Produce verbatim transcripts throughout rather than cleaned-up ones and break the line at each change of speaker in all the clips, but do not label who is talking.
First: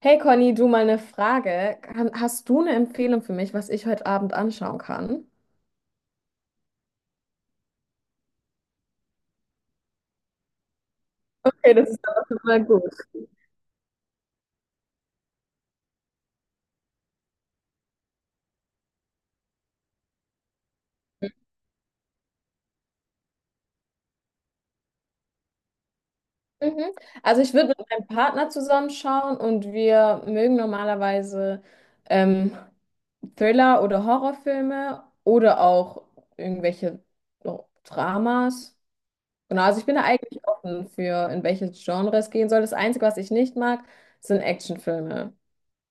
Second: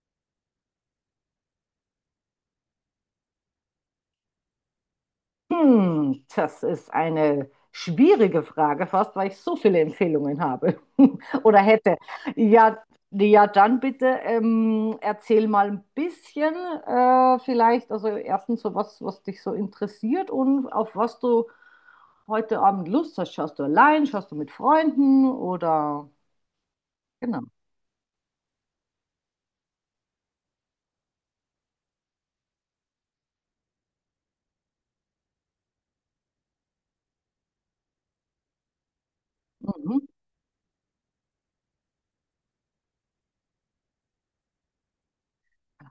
Hey Conny, du mal eine Frage. Kann- Hast du eine Empfehlung für mich, was ich heute Abend anschauen kann?
Hm, das ist eine schwierige Frage, fast weil ich so viele Empfehlungen habe oder
Okay, das
hätte.
ist aber schon mal
Ja,
gut.
ja, dann bitte ähm, erzähl mal ein bisschen äh, vielleicht, also erstens so was, was dich so interessiert und auf was du heute Abend Lust hast. Schaust du allein, schaust du mit Freunden oder
Mhm. Also
genau.
ich würde mit meinem Partner zusammenschauen und wir mögen normalerweise ähm, Thriller oder Horrorfilme oder auch irgendwelche so, Dramas. Genau, also ich bin da
Mhm.
eigentlich offen für, in welche Genre es gehen soll. Das Einzige, was ich nicht mag, sind Actionfilme.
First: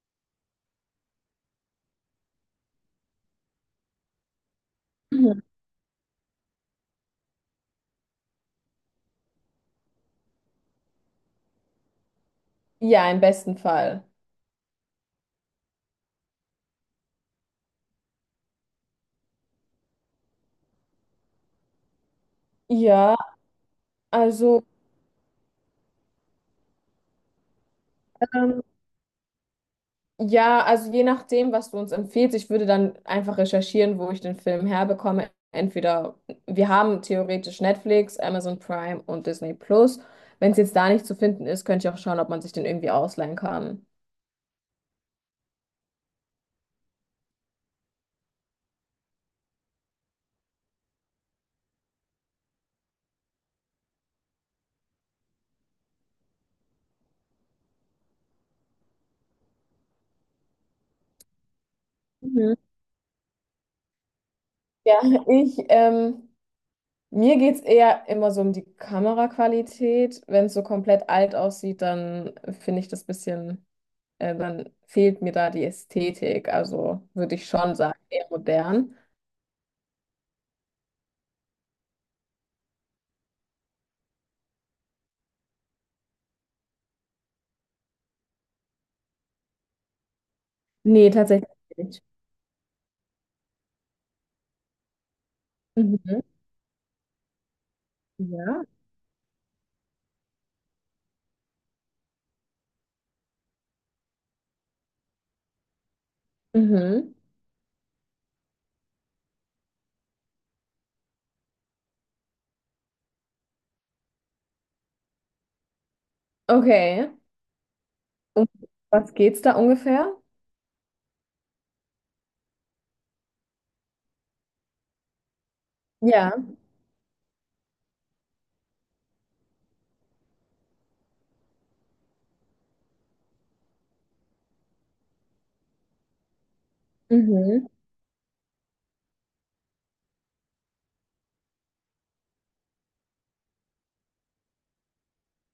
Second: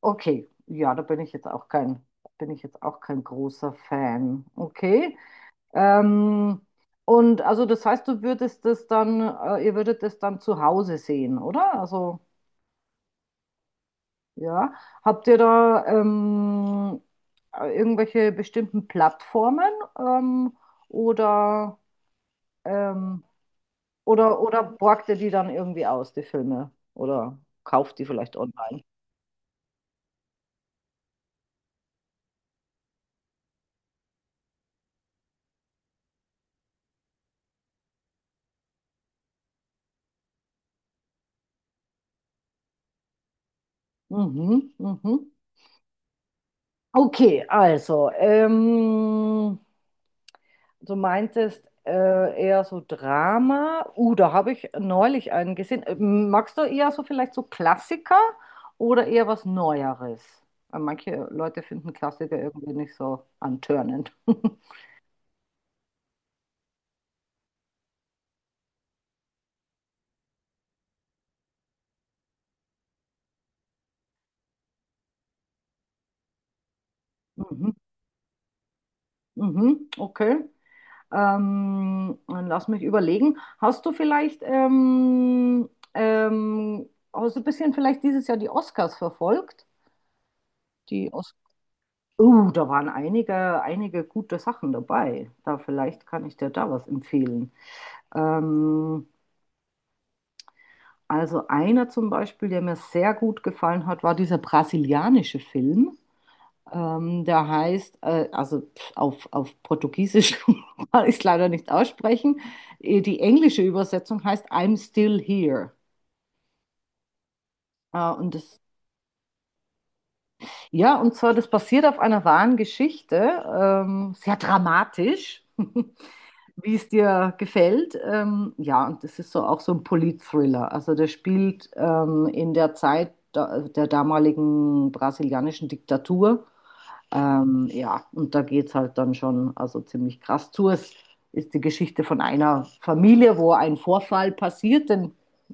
Okay, ja, da bin ich jetzt auch kein, bin ich jetzt auch kein großer Fan. Okay.
Mhm.
Ähm, und also das heißt, du würdest das dann, äh, ihr würdet das dann zu Hause sehen, oder? Also
Ja, im besten Fall.
ja, habt ihr da ähm, äh, irgendwelche bestimmten Plattformen ähm, oder,
Ja,
ähm, oder, oder
also.
borgt ihr die dann irgendwie aus, die Filme? Oder kauft die vielleicht
ähm,
online?
Ja, also je nachdem, was du uns empfiehlst, ich würde dann einfach recherchieren, wo ich den Film herbekomme. Entweder wir haben theoretisch Netflix, Amazon Prime und Disney Plus. Wenn es jetzt da nicht zu finden ist, könnte ich auch schauen, ob man sich den irgendwie ausleihen kann.
Mhm, mhm. Okay, also ähm, du meintest äh, eher so Drama. Uh, da habe ich neulich einen gesehen. Ähm, Magst du eher so vielleicht so Klassiker oder eher was Neueres? Weil manche Leute finden Klassiker
Mhm.
irgendwie nicht so antörnend.
Ja, ich, ähm, mir geht es eher immer so um die Kameraqualität. Wenn es so komplett alt aussieht, dann finde ich das bisschen, äh, dann fehlt mir da die Ästhetik. Also würde ich
Mhm,
schon sagen, eher modern.
mhm, okay. Ähm, dann lass mich überlegen. Hast du vielleicht, ähm, ähm, hast du ein bisschen vielleicht dieses Jahr die Oscars verfolgt?
Nee,
Die Os
tatsächlich nicht.
Oh, da waren einige, einige gute Sachen dabei. Da vielleicht
Mhm.
kann ich dir da was empfehlen.
Ja.
Ähm, also einer zum Beispiel, der mir sehr gut gefallen hat, war dieser brasilianische Film.
Mhm.
Ähm, der heißt, äh, also pf, auf, auf Portugiesisch kann ich es leider nicht aussprechen. Äh, Die englische Übersetzung heißt I'm Still Here.
Okay.
Äh, und
Um
das,
was geht's da ungefähr?
ja, und zwar, das basiert auf einer wahren Geschichte, ähm, sehr dramatisch.
Ja.
Wie es dir gefällt. Ähm, ja, und das ist so auch so ein Polit-Thriller. Also der spielt ähm, in der Zeit da, der damaligen brasilianischen Diktatur.
Mhm.
Ähm, ja, und da geht es halt dann schon also ziemlich krass zu. Es ist die Geschichte von einer Familie, wo ein Vorfall passiert, denn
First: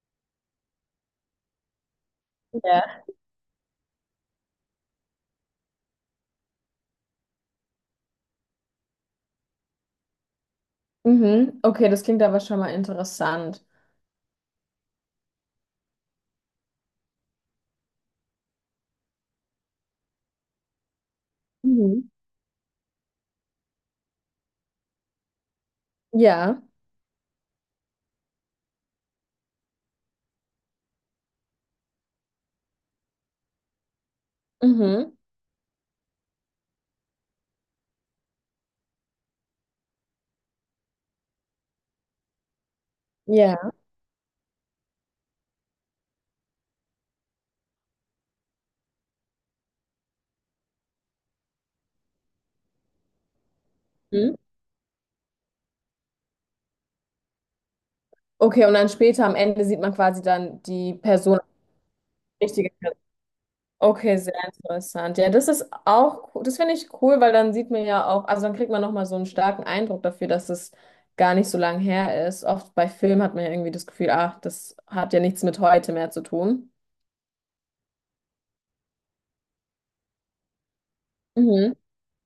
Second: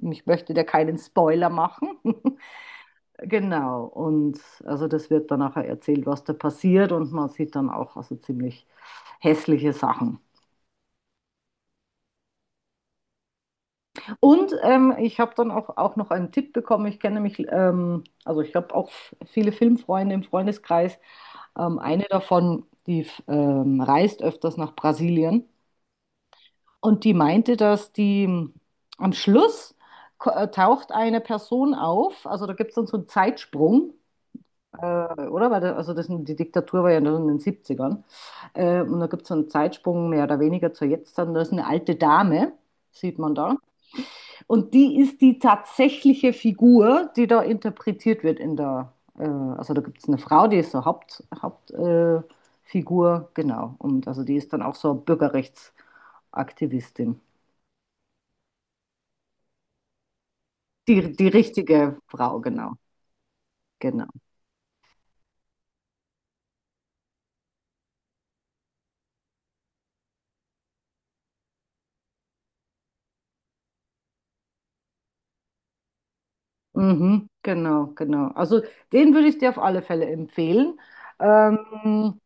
ich möchte dir keinen Spoiler machen.
Ja.
Genau, und also das wird dann nachher erzählt, was da passiert, und man sieht dann auch also ziemlich hässliche Sachen.
Mhm. Okay, das klingt aber schon mal interessant.
Und ähm, ich habe dann auch, auch noch einen Tipp bekommen. Ich kenne mich, ähm, also ich habe auch f- viele Filmfreunde im Freundeskreis. Ähm, eine
Mhm.
davon, die ähm, reist öfters nach Brasilien.
Ja.
Und die meinte, dass die ähm, am Schluss ko- äh, taucht eine Person auf. Also da gibt es dann so einen Zeitsprung, äh,
Mhm.
oder? Weil da, also das, die Diktatur war ja noch in den siebzigern. Äh, und da gibt es so einen Zeitsprung mehr oder weniger zur Jetzt. Dann da ist eine alte Dame, sieht man da.
Ja.
Und die ist die tatsächliche Figur, die da interpretiert wird, in der, äh, also da gibt es eine Frau, die ist so Haupt, Hauptfigur, äh, genau. Und also die
Mhm.
ist dann auch so Bürgerrechtsaktivistin.
Okay, und dann später am Ende sieht man quasi dann die
Die, die
Person,
richtige Frau,
die richtige
genau.
Person.
Genau.
Okay, sehr interessant. Ja, das ist auch, co- das finde ich cool, weil dann sieht man ja auch, also dann kriegt man nochmal so einen starken Eindruck dafür, dass es gar nicht so lange her ist. Oft bei Filmen hat man ja irgendwie das Gefühl, ach, das hat ja nichts mit heute mehr zu tun.
Mhm, genau, genau. Also den würde ich dir auf alle Fälle empfehlen.
Mhm.
Ähm,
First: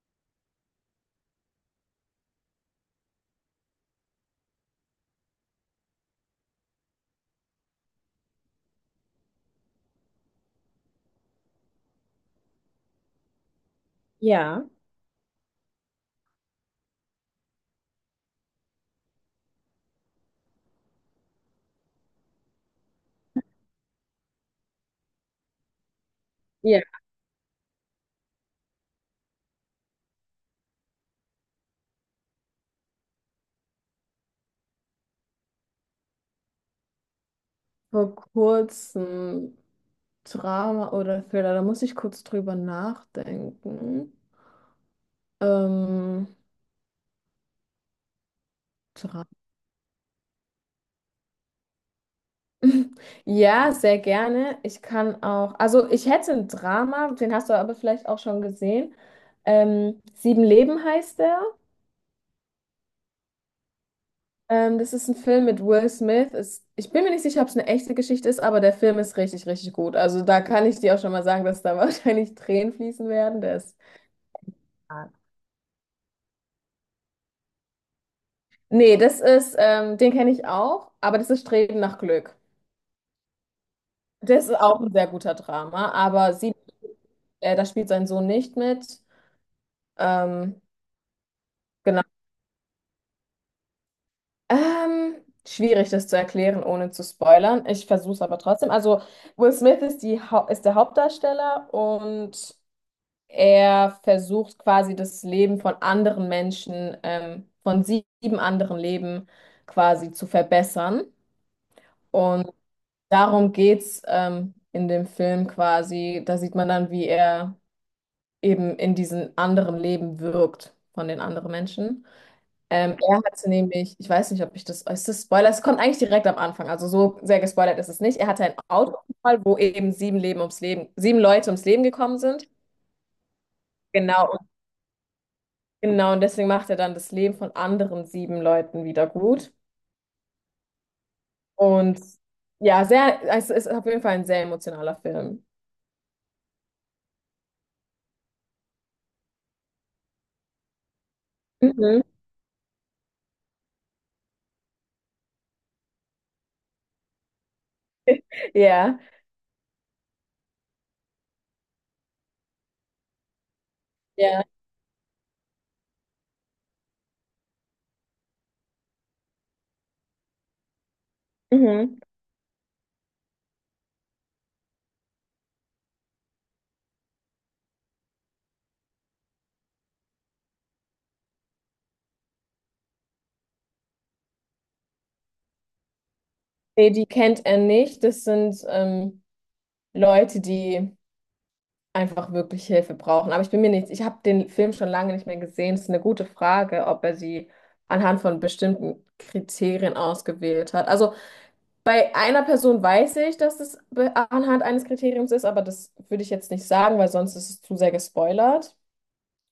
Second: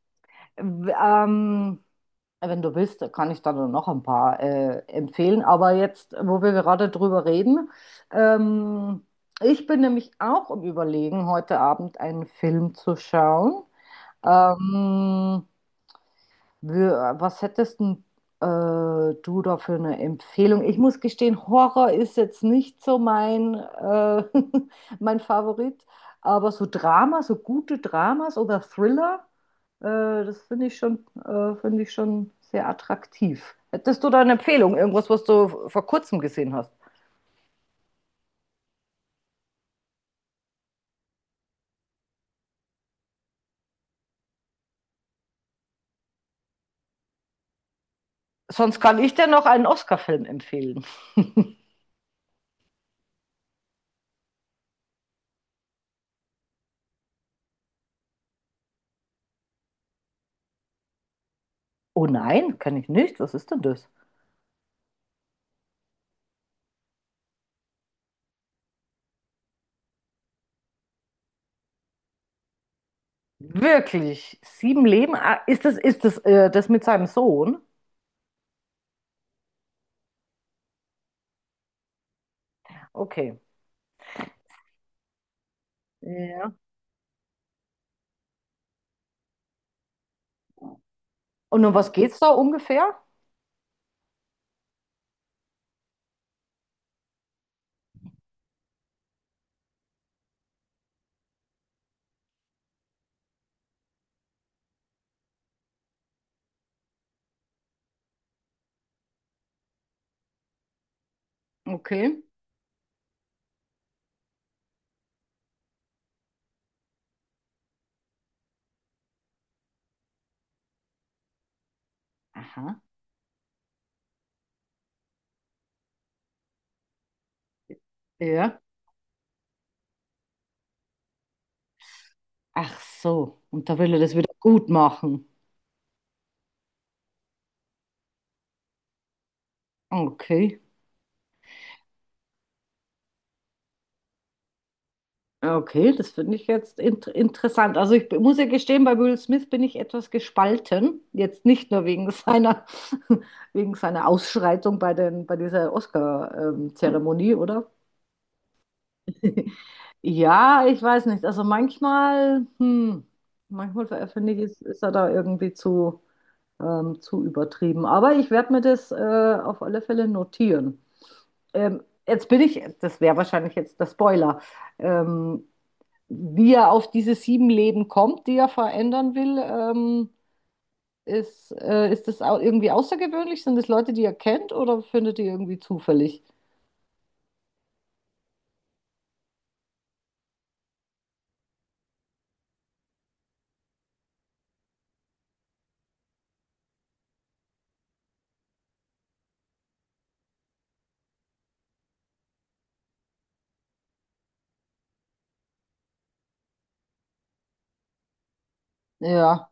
w- ähm, Wenn du willst, kann ich dann noch ein paar äh, empfehlen. Aber jetzt, wo wir gerade drüber reden, ähm, ich bin nämlich auch im Überlegen, heute Abend einen Film zu schauen.
Ja,
Ähm, wir- Was hättest denn, äh, du da für eine Empfehlung? Ich muss gestehen, Horror ist jetzt nicht so mein, äh, mein Favorit, aber so
Ja.
Drama, so gute Dramas oder Thriller, äh, das finde ich schon, äh, finde ich schon sehr attraktiv. Hättest du da eine Empfehlung, irgendwas, was du vor kurzem gesehen hast?
Vor kurzem Drama oder Thriller, da muss ich kurz drüber nachdenken. Ähm,
Sonst kann ich
Dra
dir noch einen Oscar-Film empfehlen.
Ja, sehr gerne. Ich kann auch, also ich hätte ein Drama, den hast du aber vielleicht auch schon gesehen. Ähm, Sieben Leben heißt der.
Oh nein, kann ich nicht. Was ist denn das?
Ähm, das ist ein Film mit Will Smith. Ist, ich bin mir nicht sicher, ob es eine echte Geschichte ist, aber der Film ist richtig, richtig gut. Also da kann ich dir auch schon mal sagen, dass da wahrscheinlich Tränen fließen werden. Der ist
Wirklich? Sieben Leben? Ah, Ist das, ist das, äh, das mit seinem Sohn?
Nee, das ist, ähm, den kenne ich auch, aber das ist Streben nach Glück.
Okay.
Das ist auch ein sehr guter Drama, aber
Ja.
sie, äh, da spielt sein Sohn nicht mit. Ähm,
Und um was
genau.
geht's da ungefähr?
Ähm, schwierig, das zu erklären, ohne zu spoilern. Ich versuche es aber trotzdem. Also, Will Smith ist die, Hau- ist der Hauptdarsteller und er versucht quasi das Leben von anderen Menschen, ähm, von sieben anderen Leben quasi zu verbessern.
Okay.
Und darum geht's ähm, in dem Film quasi. Da sieht man dann, wie er eben in diesen anderen Leben wirkt von den anderen Menschen.
Aha.
Ähm, er hatte nämlich, ich weiß nicht, ob ich das, ist das Spoiler? Es kommt eigentlich direkt am Anfang, also so sehr gespoilert ist es nicht. Er hatte einen
Ja.
Autounfall, wo eben sieben Leben ums Leben, sieben Leute ums Leben gekommen sind.
Ach so. Und da will er das
Genau,
wieder
und-
gut machen.
genau. Und deswegen macht er dann das Leben von anderen sieben Leuten wieder gut.
Okay.
Und ja, sehr, es ist auf jeden Fall ein sehr emotionaler Film.
Okay, das finde ich jetzt int interessant. Also ich muss ja gestehen, bei Will Smith bin ich etwas gespalten. Jetzt nicht nur
Mhm.
wegen seiner, wegen seiner Ausschreitung bei den, bei dieser Oscar-Zeremonie, oder?
Ja,
Ja, ich weiß nicht. Also manchmal, hm, manchmal finde ich,
ja.
ist, ist er da irgendwie zu. ähm, zu übertrieben. Aber ich werde mir das äh, auf alle Fälle notieren. Ähm,
Mhm.
jetzt bin ich, das wäre wahrscheinlich jetzt der Spoiler, ähm, wie er auf diese sieben Leben kommt, die er verändern will. Ähm, ist, äh, ist das au- irgendwie außergewöhnlich? Sind das Leute, die er kennt oder findet ihr irgendwie zufällig?
Nee, die kennt er nicht. Das sind ähm, Leute, die einfach wirklich Hilfe brauchen. Aber ich bin mir nicht, ich habe den Film schon lange nicht mehr gesehen. Es ist eine gute Frage, ob er sie anhand von bestimmten Kriterien ausgewählt hat. Also bei einer Person weiß ich, dass es be- anhand eines Kriteriums ist, aber das würde ich jetzt nicht sagen, weil sonst ist es zu sehr gespoilert.
Ja,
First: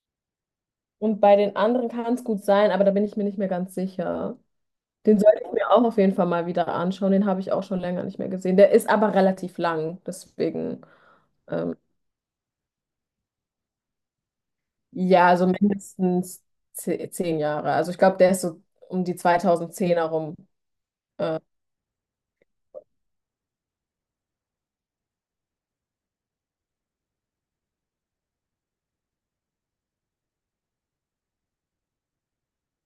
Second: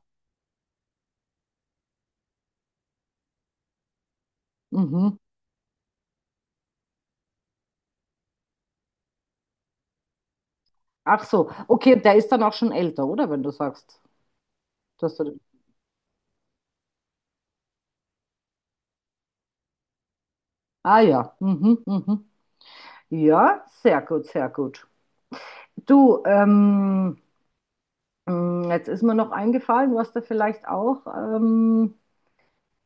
Und bei den anderen kann es gut sein, aber da bin ich mir nicht mehr ganz sicher.
mhm.
Den sollte ich mir auch auf jeden Fall mal wieder anschauen. Den habe ich auch schon länger nicht mehr gesehen. Der ist aber relativ lang, deswegen
Ach so,
ähm,
okay, der ist dann auch schon älter, oder? Wenn du sagst, dass du
ja,
den...
so mindestens ze- zehn Jahre. Also ich glaube, der ist so um die zwanzigzehner rum.
Ah ja, mhm, mhm. Ja, sehr gut, sehr gut. Du, ähm, Hm, jetzt ist mir noch eingefallen, du hast da vielleicht auch ähm,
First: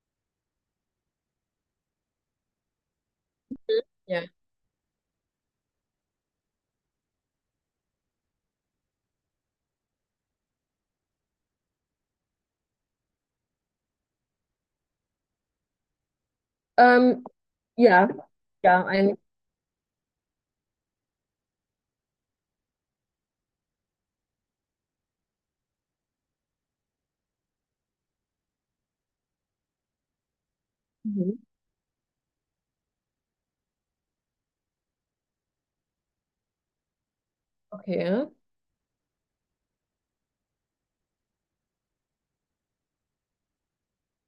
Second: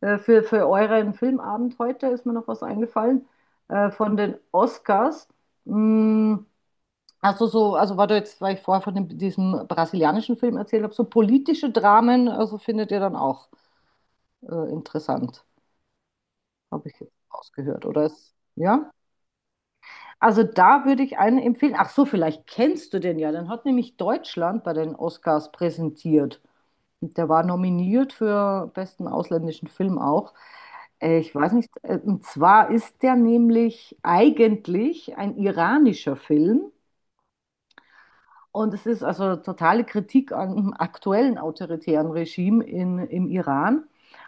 äh, für, für euren Filmabend heute ist mir noch was eingefallen äh, von
Ja.
den Oscars. Hm, also so, also weil du jetzt, weil ich vorher von dem, diesem brasilianischen Film erzählt habe, so politische Dramen, also findet ihr dann auch äh, interessant, habe ich jetzt
Ähm,
rausgehört, oder
ja,
ist,
ja,
ja?
ein.
Also da würde ich einen empfehlen. Ach so, vielleicht kennst du den ja. Den hat nämlich Deutschland bei den Oscars präsentiert. Und der war nominiert für besten ausländischen Film auch. Äh, Ich
Mhm.
weiß nicht, äh, und zwar ist der nämlich eigentlich ein iranischer Film.
Okay.
Und es ist also totale Kritik an dem aktuellen autoritären Regime in, im Iran.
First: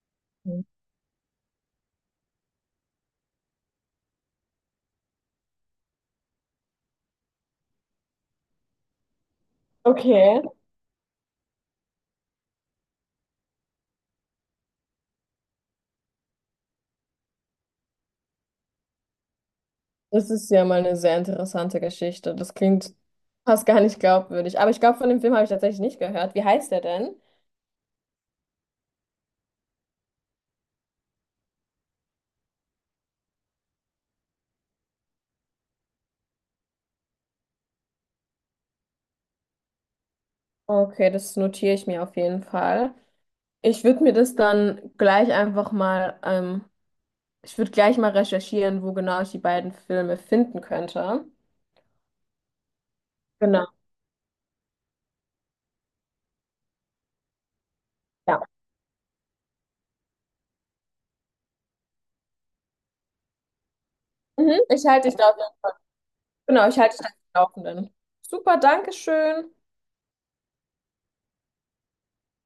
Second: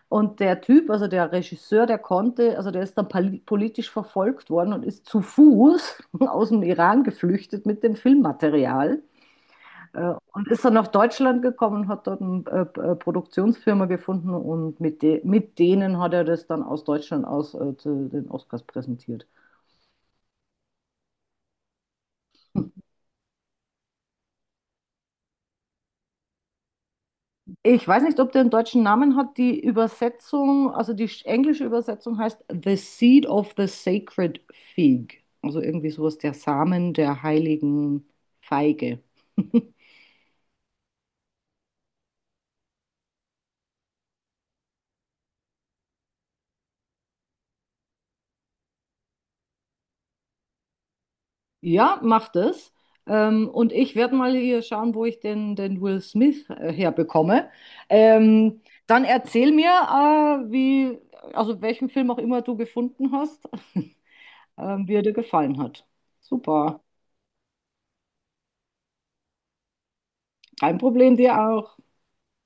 Und der Typ, also der Regisseur, der konnte, also der ist dann poli- politisch verfolgt worden und ist zu Fuß aus dem Iran geflüchtet mit dem Filmmaterial. Äh,
Okay.
Und ist dann nach Deutschland gekommen, hat dort eine äh, äh, Produktionsfirma gefunden, und mit, de mit denen hat er das dann aus Deutschland aus äh, zu den Oscars präsentiert.
Das ist ja mal eine sehr interessante Geschichte. Das klingt fast gar nicht glaubwürdig. Aber ich glaube, von dem Film habe ich tatsächlich nicht gehört. Wie heißt der denn?
Ich weiß nicht, ob der einen deutschen Namen hat. Die Übersetzung, also die sch- englische Übersetzung heißt The Seed of the Sacred Fig. Also irgendwie sowas, der Samen der heiligen Feige.
Okay, das notiere ich mir auf jeden Fall. Ich würde mir das dann gleich einfach mal, ähm, ich würde gleich mal recherchieren, wo genau ich die beiden Filme finden könnte.
Ja, macht es. Ähm, und
Genau.
ich werde mal hier schauen, wo ich den, den Will Smith äh, herbekomme.
Ja.
Ähm, Dann erzähl mir, äh, wie, also welchen Film auch immer du gefunden hast,
Mhm, ich
ähm, wie er
halte
dir
dich da auf,
gefallen hat.
genau, ich
Super.
halte dich da auf den Laufenden. Super, Dankeschön.
Kein Problem, dir auch.